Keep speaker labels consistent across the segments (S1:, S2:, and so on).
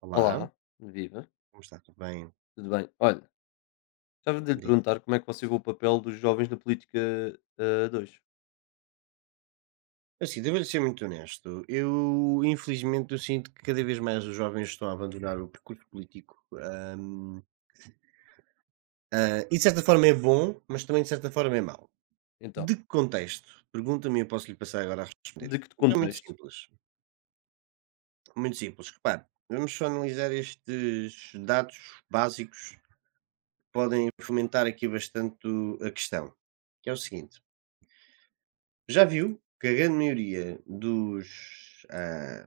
S1: Olá,
S2: Olá, viva,
S1: como está? Tudo bem?
S2: tudo bem? Olha, estava de lhe
S1: Diga.
S2: perguntar como é que você vê o papel dos jovens na política de hoje.
S1: Assim, devo-lhe ser muito honesto. Eu, infelizmente, eu sinto que cada vez mais os jovens estão a abandonar o percurso político. E, de certa forma, é bom, mas também, de certa forma, é mau.
S2: Então,
S1: De que contexto? Pergunta-me e eu posso lhe passar agora a responder.
S2: de que
S1: Então, é muito
S2: contexto?
S1: simples. Muito simples. Repare, vamos só analisar estes dados básicos que podem fomentar aqui bastante a questão, que é o seguinte. Já viu que a grande maioria dos... ah,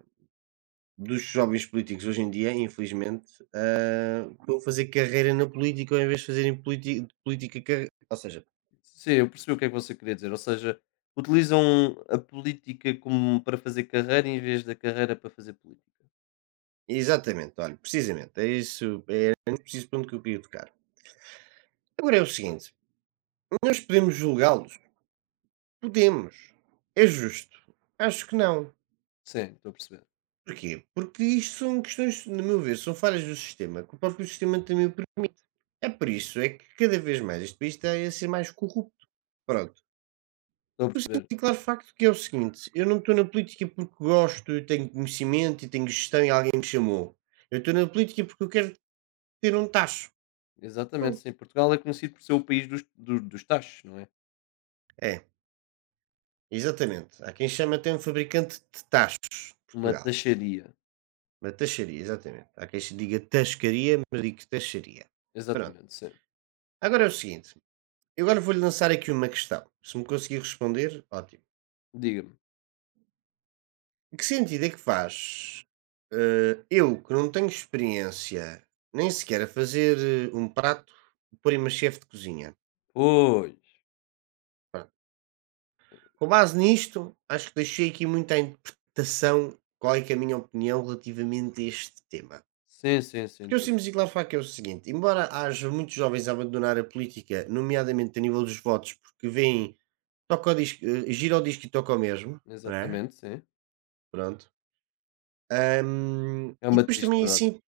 S1: Dos jovens políticos hoje em dia, infelizmente, vão fazer carreira na política ou em vez de fazerem politi de política carre, ou seja,
S2: Sim, eu percebi o que é que você queria dizer, ou seja, utilizam a política como para fazer carreira em vez da carreira para fazer política.
S1: exatamente, olha, precisamente, é isso, é preciso ponto que eu queria tocar. Agora é o seguinte, nós podemos julgá-los? Podemos. É justo? Acho que não.
S2: Sim, estou a perceber.
S1: Porquê? Porque isto são questões, no meu ver, são falhas do sistema, que o próprio sistema também permite. É por isso é que cada vez mais este país está a ser mais corrupto. Pronto.
S2: Estou a
S1: Eu
S2: perceber.
S1: sinto claro facto que é o seguinte, eu não estou na política porque gosto, eu tenho conhecimento e tenho gestão e alguém me chamou. Eu estou na política porque eu quero ter um tacho.
S2: Exatamente,
S1: Pronto.
S2: sim. Portugal é conhecido por ser o país dos, dos taxos, não é?
S1: É, exatamente. Há quem chama até um fabricante de tachos,
S2: Uma
S1: Portugal.
S2: taxaria.
S1: Uma taxaria, exatamente. Há quem se diga tascaria, mas digo taxaria. Pronto.
S2: Exatamente, sim.
S1: Agora é o seguinte, eu agora vou-lhe lançar aqui uma questão. Se me conseguir responder, ótimo.
S2: Diga-me.
S1: Que sentido é que faz, eu que não tenho experiência nem sequer a fazer, um prato, porem uma chefe de cozinha?
S2: Pois.
S1: Pronto. Com base nisto, acho que deixei aqui muita à interpretação qual é que é a minha opinião relativamente a este tema.
S2: Sim, sim, sim.
S1: Porque eu simples e claro falo que é o seguinte, embora haja muitos jovens a abandonar a política, nomeadamente a nível dos votos, porque vêm toca o disco, gira o disco e toca o mesmo, não é?
S2: Exatamente, sim.
S1: Pronto.
S2: É
S1: E
S2: uma
S1: depois
S2: triste
S1: também
S2: verdade.
S1: sinto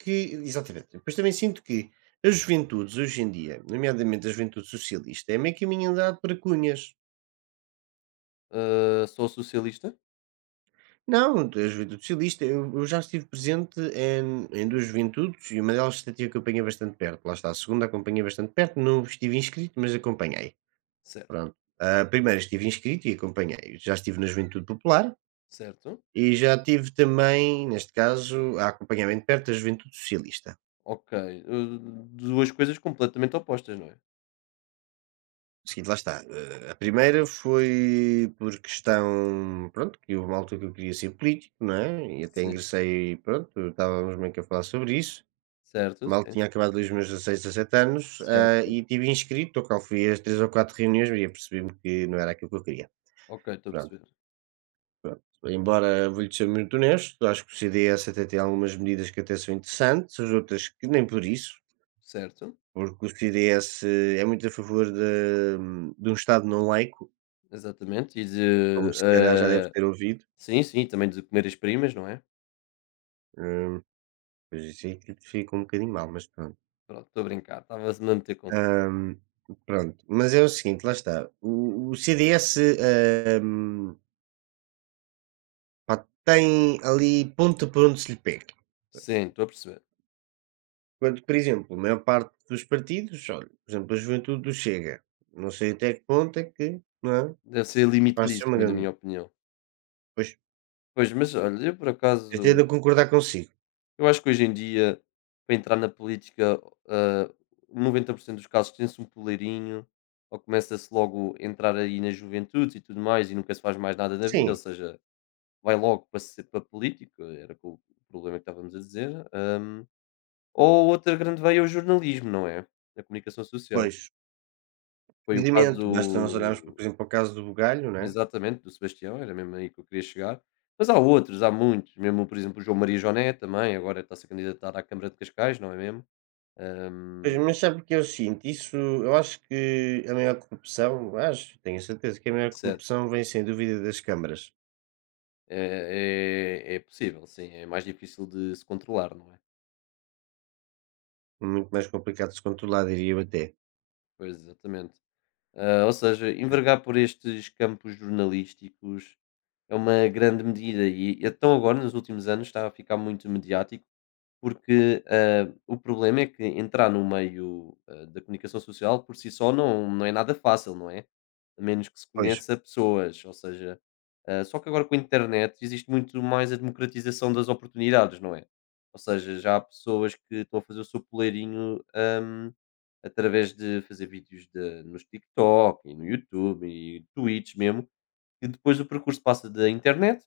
S1: que exatamente, depois também sinto que as juventudes hoje em dia, nomeadamente a juventude socialista, é meio caminho andado para cunhas.
S2: Ah, sou socialista?
S1: Não, a juventude socialista, eu já estive presente em duas juventudes e uma delas até tive que acompanhei bastante perto. Lá está, a segunda acompanhei bastante perto, não estive inscrito, mas acompanhei.
S2: Certo,
S1: Pronto. A primeira estive inscrito e acompanhei. Já estive na Juventude Popular
S2: certo.
S1: e já tive também, neste caso, a acompanhamento perto da Juventude Socialista.
S2: Ok. Uh, Duas coisas completamente opostas, não é?
S1: Seguinte, lá está. A primeira foi por questão, pronto, que houve uma altura que eu queria ser político, não é? E até
S2: Sim.
S1: ingressei, pronto, estávamos meio que a falar sobre isso.
S2: Certo,
S1: Mal
S2: sim.
S1: tinha acabado os meus 16, 17 anos,
S2: Certo.
S1: e tive inscrito, ao qual fui às 3 ou 4 reuniões e apercebi-me que não era aquilo que eu queria.
S2: Ok, estou a
S1: Pronto.
S2: perceber.
S1: Embora vou-lhe ser muito honesto, acho que o CDS até tem algumas medidas que até são interessantes, as outras que nem por isso,
S2: Certo,
S1: porque o CDS é muito a favor de um Estado não laico,
S2: exatamente. E
S1: como
S2: de.
S1: se calhar já deve
S2: eh,
S1: ter ouvido.
S2: sim, sim, também de comer as primas, não é?
S1: Hum, Pois isso aí que fica um bocadinho mal, mas pronto.
S2: Pronto, estou a brincar. Estava-me a meter consigo.
S1: Hum, Pronto, mas é o seguinte, lá está. O CDS, hum, pá, tem ali ponto por onde se lhe pega.
S2: Sim, estou a perceber.
S1: Quando, por exemplo, a maior parte dos partidos, olha, por exemplo, a juventude do Chega. Não sei até que ponto é que, não é? É
S2: Deve ser
S1: capaz de ser uma
S2: limitadíssima, na
S1: grande.
S2: minha opinião.
S1: Pois,
S2: Pois, mas olha, eu por
S1: eu
S2: acaso.
S1: tendo a concordar consigo.
S2: Eu acho que hoje em dia, para entrar na política, ah, 90% dos casos tem-se um poleirinho, ou começa-se logo a entrar aí na juventude e tudo mais, e nunca se faz mais nada da vida, ou
S1: Sim,
S2: seja, vai logo para, ser, para político, era o problema que estávamos a dizer. Ou outra grande veia é o jornalismo, não é? A comunicação social.
S1: pois.
S2: Foi o caso
S1: Precisamente, basta nós olharmos, por
S2: do-
S1: exemplo, para o caso do Bugalho, né?
S2: exatamente do Sebastião, era mesmo aí que eu queria chegar. Mas há outros, há muitos, mesmo, por exemplo, o João Maria Joné também, agora está-se a candidatar à Câmara de Cascais, não é mesmo?
S1: Pois,
S2: Hum,
S1: mas sabe o que eu sinto? Isso, eu acho que a maior corrupção, acho, tenho a certeza que a maior
S2: certo.
S1: corrupção vem sem dúvida das câmaras.
S2: É, é possível, sim. É mais difícil de se controlar, não é?
S1: Muito mais complicado de se controlar, diria eu até.
S2: Pois, exatamente. Ou seja, envergar por estes campos jornalísticos é uma grande medida e então agora, nos últimos anos, está a ficar muito mediático porque o problema é que entrar no meio da comunicação social por si só não, não é nada fácil, não é? A menos que se
S1: Pois.
S2: conheça pessoas, ou seja, só que agora com a internet existe muito mais a democratização das oportunidades, não é? Ou seja, já há pessoas que estão a fazer o seu poleirinho através de fazer vídeos nos TikTok e no YouTube e tweets mesmo, e depois o percurso passa da internet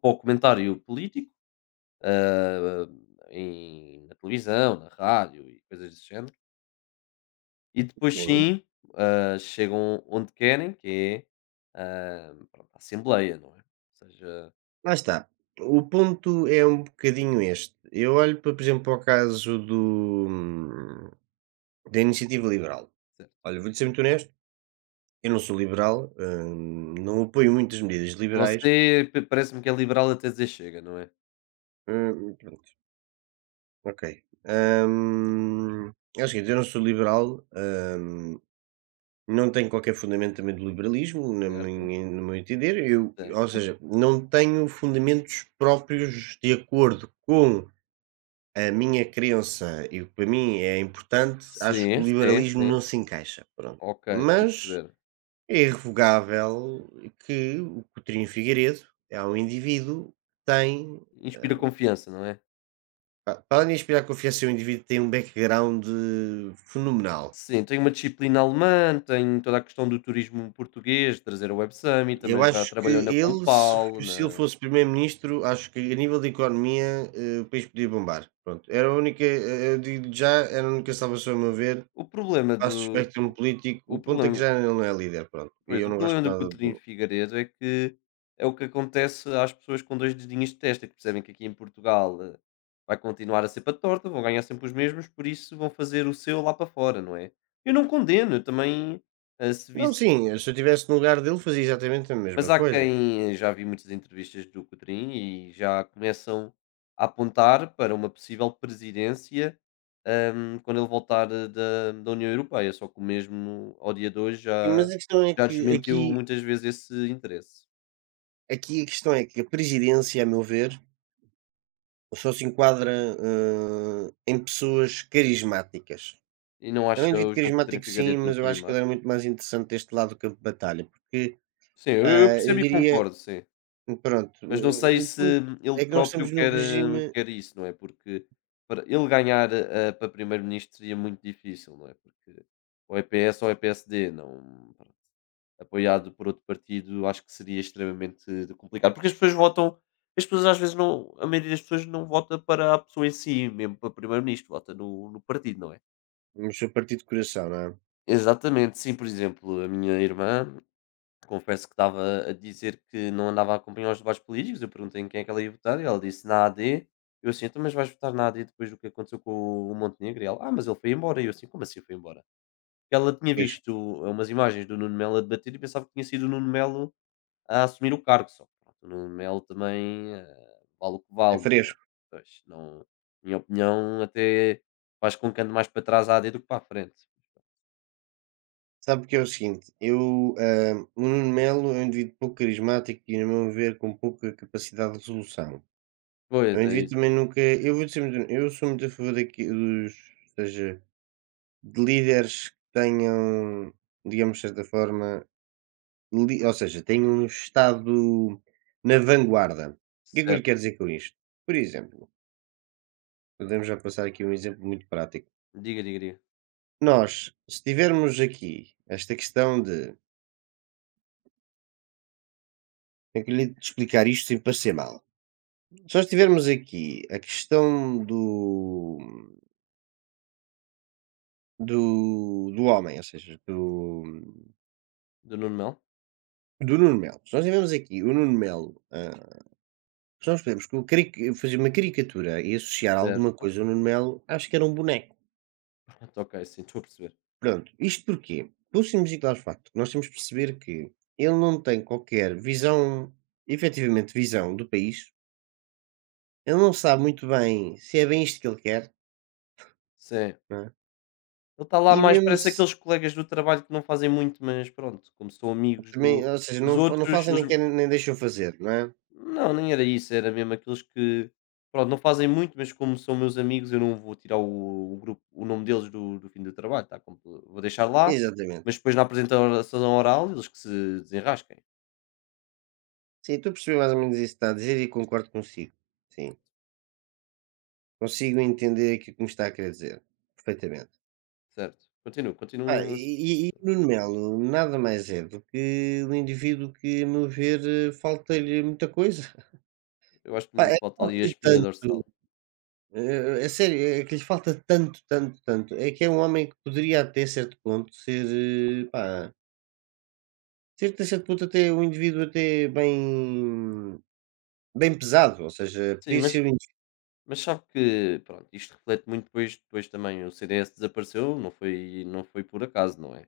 S2: para o comentário político, eh, na televisão, na rádio e coisas desse género. E depois
S1: Sim.
S2: sim, chegam onde querem, que é, pronto, a Assembleia, não é? Ou seja,
S1: Lá está. O ponto é um bocadinho este. Eu olho, para, por exemplo, para o caso do, da iniciativa liberal.
S2: certo.
S1: Olha, vou-lhe ser muito honesto, eu não sou liberal, não apoio muitas medidas liberais.
S2: Você parece-me que é liberal até dizer chega, não é?
S1: hum, pronto, ok. É o seguinte, eu não sou liberal, hum, não tenho qualquer fundamento também do liberalismo, na
S2: Certo,
S1: minha no meu entender, eu ou
S2: certo.
S1: seja, não tenho fundamentos próprios de acordo com a minha crença e o que para mim é importante, acho que
S2: Sim,
S1: o
S2: sim,
S1: liberalismo
S2: sim.
S1: não se encaixa, pronto.
S2: Ok, estou a
S1: Mas
S2: perceber.
S1: é irrevogável que o Coutinho Figueiredo é um indivíduo que tem,
S2: Inspira confiança, não é?
S1: pa para além de inspirar confiança, é um indivíduo que tem um background fenomenal.
S2: Sim, tem uma disciplina alemã, tem toda a questão do turismo português, trazer a Web Summit,
S1: Eu
S2: também já
S1: acho que
S2: trabalhou na
S1: ele, se
S2: Compal,
S1: se ele
S2: na...
S1: fosse primeiro-ministro, acho que a nível de economia, o país podia bombar. Pronto, era a única, eu digo já, era a única salvação a meu ver,
S2: O problema do...
S1: passo o
S2: O
S1: espectro político.
S2: o
S1: O ponto é que
S2: problema
S1: já ele não é líder, pronto, e
S2: Pois,
S1: eu
S2: o
S1: não gosto
S2: problema do
S1: nada
S2: Coutinho
S1: do
S2: Figueiredo é que é o que acontece às pessoas com 2 dedinhos de testa, que percebem que aqui em Portugal, vai continuar a ser para torta, vão ganhar sempre os mesmos, por isso vão fazer o seu lá para fora, não é? Eu não condeno, eu também, se
S1: não,
S2: visse,
S1: sim, eu se eu estivesse no lugar dele, fazia exatamente a
S2: mas
S1: mesma
S2: há
S1: coisa.
S2: quem, já vi muitas entrevistas do Coutinho e já começam a apontar para uma possível presidência, quando ele voltar da União Europeia, só que o mesmo ao dia de hoje
S1: Sim,
S2: já
S1: mas a questão é
S2: já
S1: que
S2: desmentiu
S1: aqui
S2: muitas vezes esse interesse.
S1: aqui a questão é que a presidência, a meu ver, só se enquadra, em pessoas carismáticas.
S2: E não
S1: Ele
S2: acha
S1: é um indivíduo
S2: o João Coutinho
S1: carismático sim,
S2: Figueiredo
S1: mas eu acho que ele
S2: criminoso?
S1: era muito mais interessante deste lado do campo de batalha, porque,
S2: Sim, eu
S1: eu
S2: percebo e
S1: diria
S2: concordo, sim.
S1: pronto,
S2: Mas não sei
S1: o
S2: se
S1: ponto
S2: ele
S1: é que nós
S2: próprio
S1: estamos no
S2: quer, hum,
S1: regime,
S2: quer isso, não é? Porque para ele ganhar, para primeiro-ministro seria muito difícil, não é? Porque ou é PS ou é PSD, não, pronto, apoiado por outro partido, acho que seria extremamente complicado. Porque as pessoas votam, as pessoas às vezes não, a maioria das pessoas não vota para a pessoa em si, mesmo para primeiro-ministro, vota no partido, não é?
S1: mas sou partido de coração, não é?
S2: Exatamente, sim, por exemplo, a minha irmã. Confesso que estava a dizer que não andava a acompanhar os debates políticos. Eu perguntei em quem é que ela ia votar e ela disse na AD. Eu assim, então, mas vais votar na AD depois do que aconteceu com o Montenegro? E ela, ah, mas ele foi embora. E eu assim, como assim foi embora? Ela tinha
S1: Pois,
S2: visto, umas imagens do Nuno Melo a debater e pensava que tinha sido o Nuno Melo a assumir o cargo. Só que pronto, o Nuno Melo também, vale o que
S1: é
S2: vale. Não, é?
S1: fresco.
S2: Pois, minha opinião, até faz com que ande mais para trás a AD do que para a frente.
S1: Sabe porque é o seguinte, eu, o Nuno Melo é um indivíduo pouco carismático e, no meu ver, com pouca capacidade de resolução. É um
S2: Pois é
S1: indivíduo
S2: isso.
S1: também nunca eu vou dizer muito eu sou muito a favor daqui dos, ou seja, de líderes que tenham, digamos, de certa forma Li, ou seja, tenho estado na vanguarda. O que é que eu lhe
S2: Certo.
S1: quero dizer com isto? Por exemplo, podemos já passar aqui um exemplo muito prático.
S2: Diga, diga, diga.
S1: Nós, se tivermos aqui esta questão de como é que eu lhe hei de explicar isto sem parecer mal? Se nós tivermos aqui a questão do do homem, ou seja, do
S2: Do Nuno Melo.
S1: do Nuno Melo. Se nós tivermos aqui o Nuno Melo, se nós podemos fazer uma caricatura e associar alguma
S2: Certo.
S1: coisa ao Nuno Melo, acho que era um boneco.
S2: Então, ok, sim, estou a perceber.
S1: Pronto, isto porquê? Pelo simples e claro facto, que nós temos de perceber que ele não tem qualquer visão, efetivamente visão do país, ele não sabe muito bem se é bem isto que ele quer,
S2: Sim.
S1: não é?
S2: Ele está lá
S1: E
S2: mais,
S1: mesmo
S2: parece
S1: se
S2: aqueles colegas do trabalho que não fazem muito, mas pronto, como são amigos do,
S1: também, ou seja,
S2: dos
S1: não, não
S2: outros,
S1: fazem nem querem nem deixam fazer, não é?
S2: não, nem era isso, era mesmo aqueles que, pronto, não fazem muito, mas como são meus amigos, eu não vou tirar o grupo, o nome deles do fim do trabalho, tá? Vou deixar lá,
S1: Exatamente.
S2: mas depois na apresentação oral eles que se desenrasquem,
S1: Sim, estou a perceber mais ou menos isso que está a dizer e concordo consigo. Sim, consigo entender aquilo que me está a querer dizer, perfeitamente.
S2: certo? Continuo, continuo.
S1: Nuno Melo nada mais é do que um indivíduo que, a meu ver, falta-lhe muita coisa.
S2: Eu acho que
S1: Pá,
S2: lhe
S1: é que
S2: falta ali a
S1: falta-lhe
S2: espinha
S1: tanto,
S2: dorsal.
S1: a sério, é que lhe falta tanto, tanto, tanto. É que é um homem que poderia até certo ponto ser, eh, pá, ser até certo ponto até um indivíduo até bem pesado, ou seja,
S2: Sim,
S1: podia ser
S2: mas
S1: um indivíduo.
S2: Mas sabe que, pronto, isto reflete muito depois também o CDS desapareceu, não foi, não foi por acaso, não é?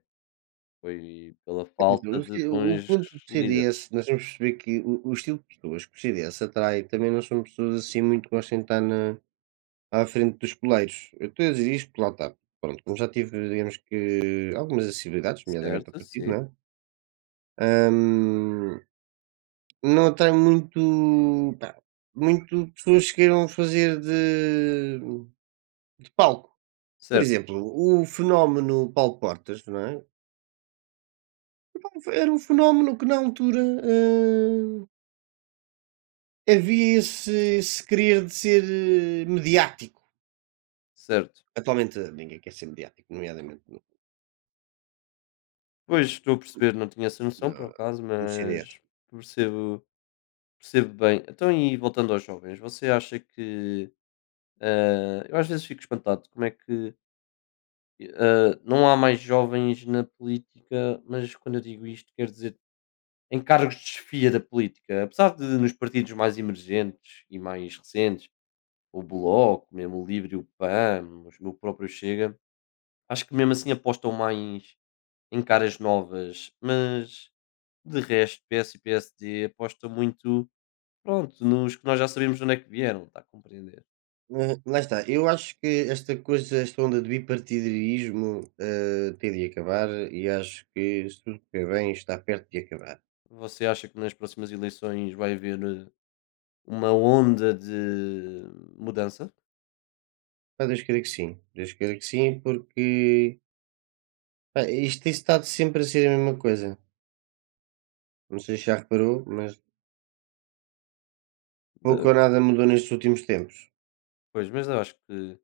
S2: Foi pela
S1: Quer dizer,
S2: falta de
S1: o
S2: bons
S1: ponto do
S2: líderes.
S1: CDS, nós vamos perceber que o estilo de pessoas que o CDS atrai também não são pessoas assim muito que gostem de estar na à frente dos poleiros. Eu estou a dizer isto porque lá está, pronto, como já tive digamos que algumas acessibilidades, nomeadamente ao
S2: Certo,
S1: partido,
S2: sim.
S1: não é? Hã Não tem muito pá, muito pessoas que queiram fazer de palco. Por
S2: Certo,
S1: exemplo, o fenómeno Paulo Portas, não é? Era um fenómeno que na altura, havia esse esse querer de ser, mediático.
S2: certo.
S1: Atualmente ninguém quer ser mediático, nomeadamente
S2: Pois estou a perceber, não tinha essa noção
S1: na
S2: por acaso,
S1: no CDS.
S2: mas percebo, percebo bem. Então, e voltando aos jovens, você acha que, eu às vezes fico espantado como é que, não há mais jovens na política, mas quando eu digo isto, quer dizer em cargos de chefia da política, apesar de nos partidos mais emergentes e mais recentes, o Bloco, mesmo o Livre e o PAN, o próprio Chega, acho que mesmo assim apostam mais em caras novas, mas de resto, PS e PSD apostam muito, pronto, nos que nós já sabemos de onde é que vieram, está a compreender?
S1: Lá está, eu acho que esta coisa, esta onda de bipartidarismo, tem de acabar e acho que se tudo correr bem está perto de acabar.
S2: Você acha que nas próximas eleições vai haver, uma onda de mudança?
S1: Ah, Deus queira que sim, Deus queira que sim, porque pá, isto tem estado sempre a ser a mesma coisa. Não sei se já reparou, mas pouco
S2: De-
S1: ou nada mudou nestes últimos tempos.
S2: Pois, mas eu acho que,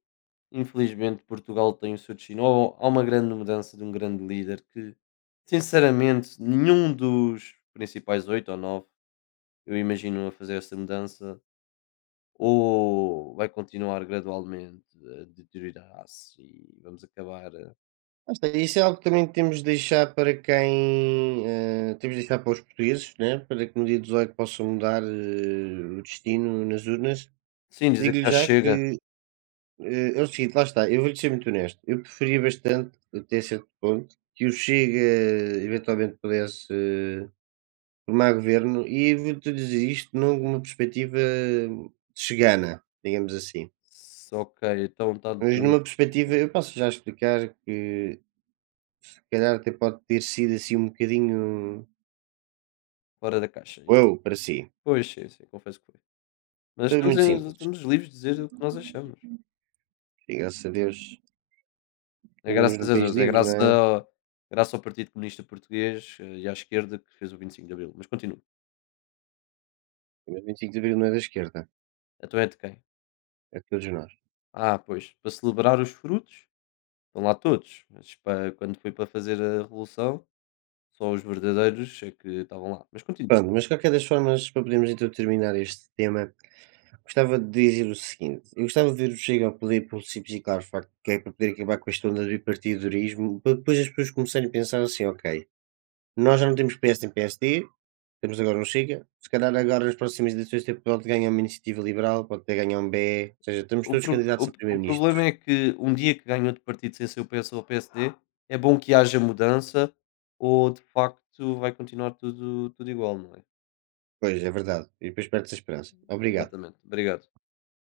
S2: infelizmente, Portugal tem o seu destino. Ou há uma grande mudança de um grande líder que, sinceramente, nenhum dos principais oito ou nove eu imagino a fazer essa mudança, ou vai continuar gradualmente a deteriorar-se e vamos acabar.
S1: Lá está, isso é algo que também temos de deixar para quem. Temos de deixar para os portugueses, né? Para que no dia 18 possam mudar o destino nas urnas.
S2: Sim, dizer
S1: Digo-lhe
S2: que já
S1: já
S2: chega.
S1: que é o seguinte, lá está, eu vou-lhe ser muito honesto. Eu preferia bastante, até certo ponto, que o Chega eventualmente pudesse tomar governo e vou-te dizer isto numa perspectiva chegana, digamos assim.
S2: Ok, então está
S1: Mas
S2: dizendo uma
S1: numa
S2: coisa
S1: perspectiva eu posso já explicar que se calhar até pode ter sido assim um bocadinho
S2: fora da caixa.
S1: "uou" para si.
S2: Pois, sim, sim, confesso que foi. Mas
S1: Tudo
S2: estamos,
S1: muito
S2: eh,
S1: simples,
S2: estamos livres de dizer o que nós achamos.
S1: e graças a Deus
S2: É
S1: vivemos
S2: graças
S1: num
S2: a
S1: país
S2: Deus, é
S1: livre, não
S2: graças
S1: é?
S2: ao graças ao Partido Comunista Português, e à esquerda que fez o 25 de Abril, mas continua.
S1: Mas 25 de Abril não é da esquerda,
S2: Então é de quem?
S1: é de todos nós.
S2: Ah, pois, para celebrar os frutos, estão lá todos, mas para quando foi para fazer a revolução, só os verdadeiros é que estavam lá, mas continua.
S1: Pronto, mas de qualquer das formas, para podermos então terminar este tema, gostava de dizer o seguinte: eu gostava de ver o Chega ao poder pelo simples e claro facto que é para poder acabar com a questão do bipartidorismo, para depois as pessoas começarem a pensar assim: ok, nós já não temos PS nem PSD, temos agora um Chega, se calhar agora nas próximas eleições até pode ganhar uma iniciativa liberal, pode até ganhar um BE, ou seja, estamos
S2: O
S1: todos
S2: pro o
S1: candidatos a
S2: o problema
S1: primeiro-ministros.
S2: é que um dia que ganhe outro partido sem ser o PS ou o PSD, é bom que haja mudança ou de facto vai continuar tudo tudo igual, não é?
S1: Pois, é verdade. E depois perde-se a esperança. Obrigado.
S2: Exatamente. Obrigado.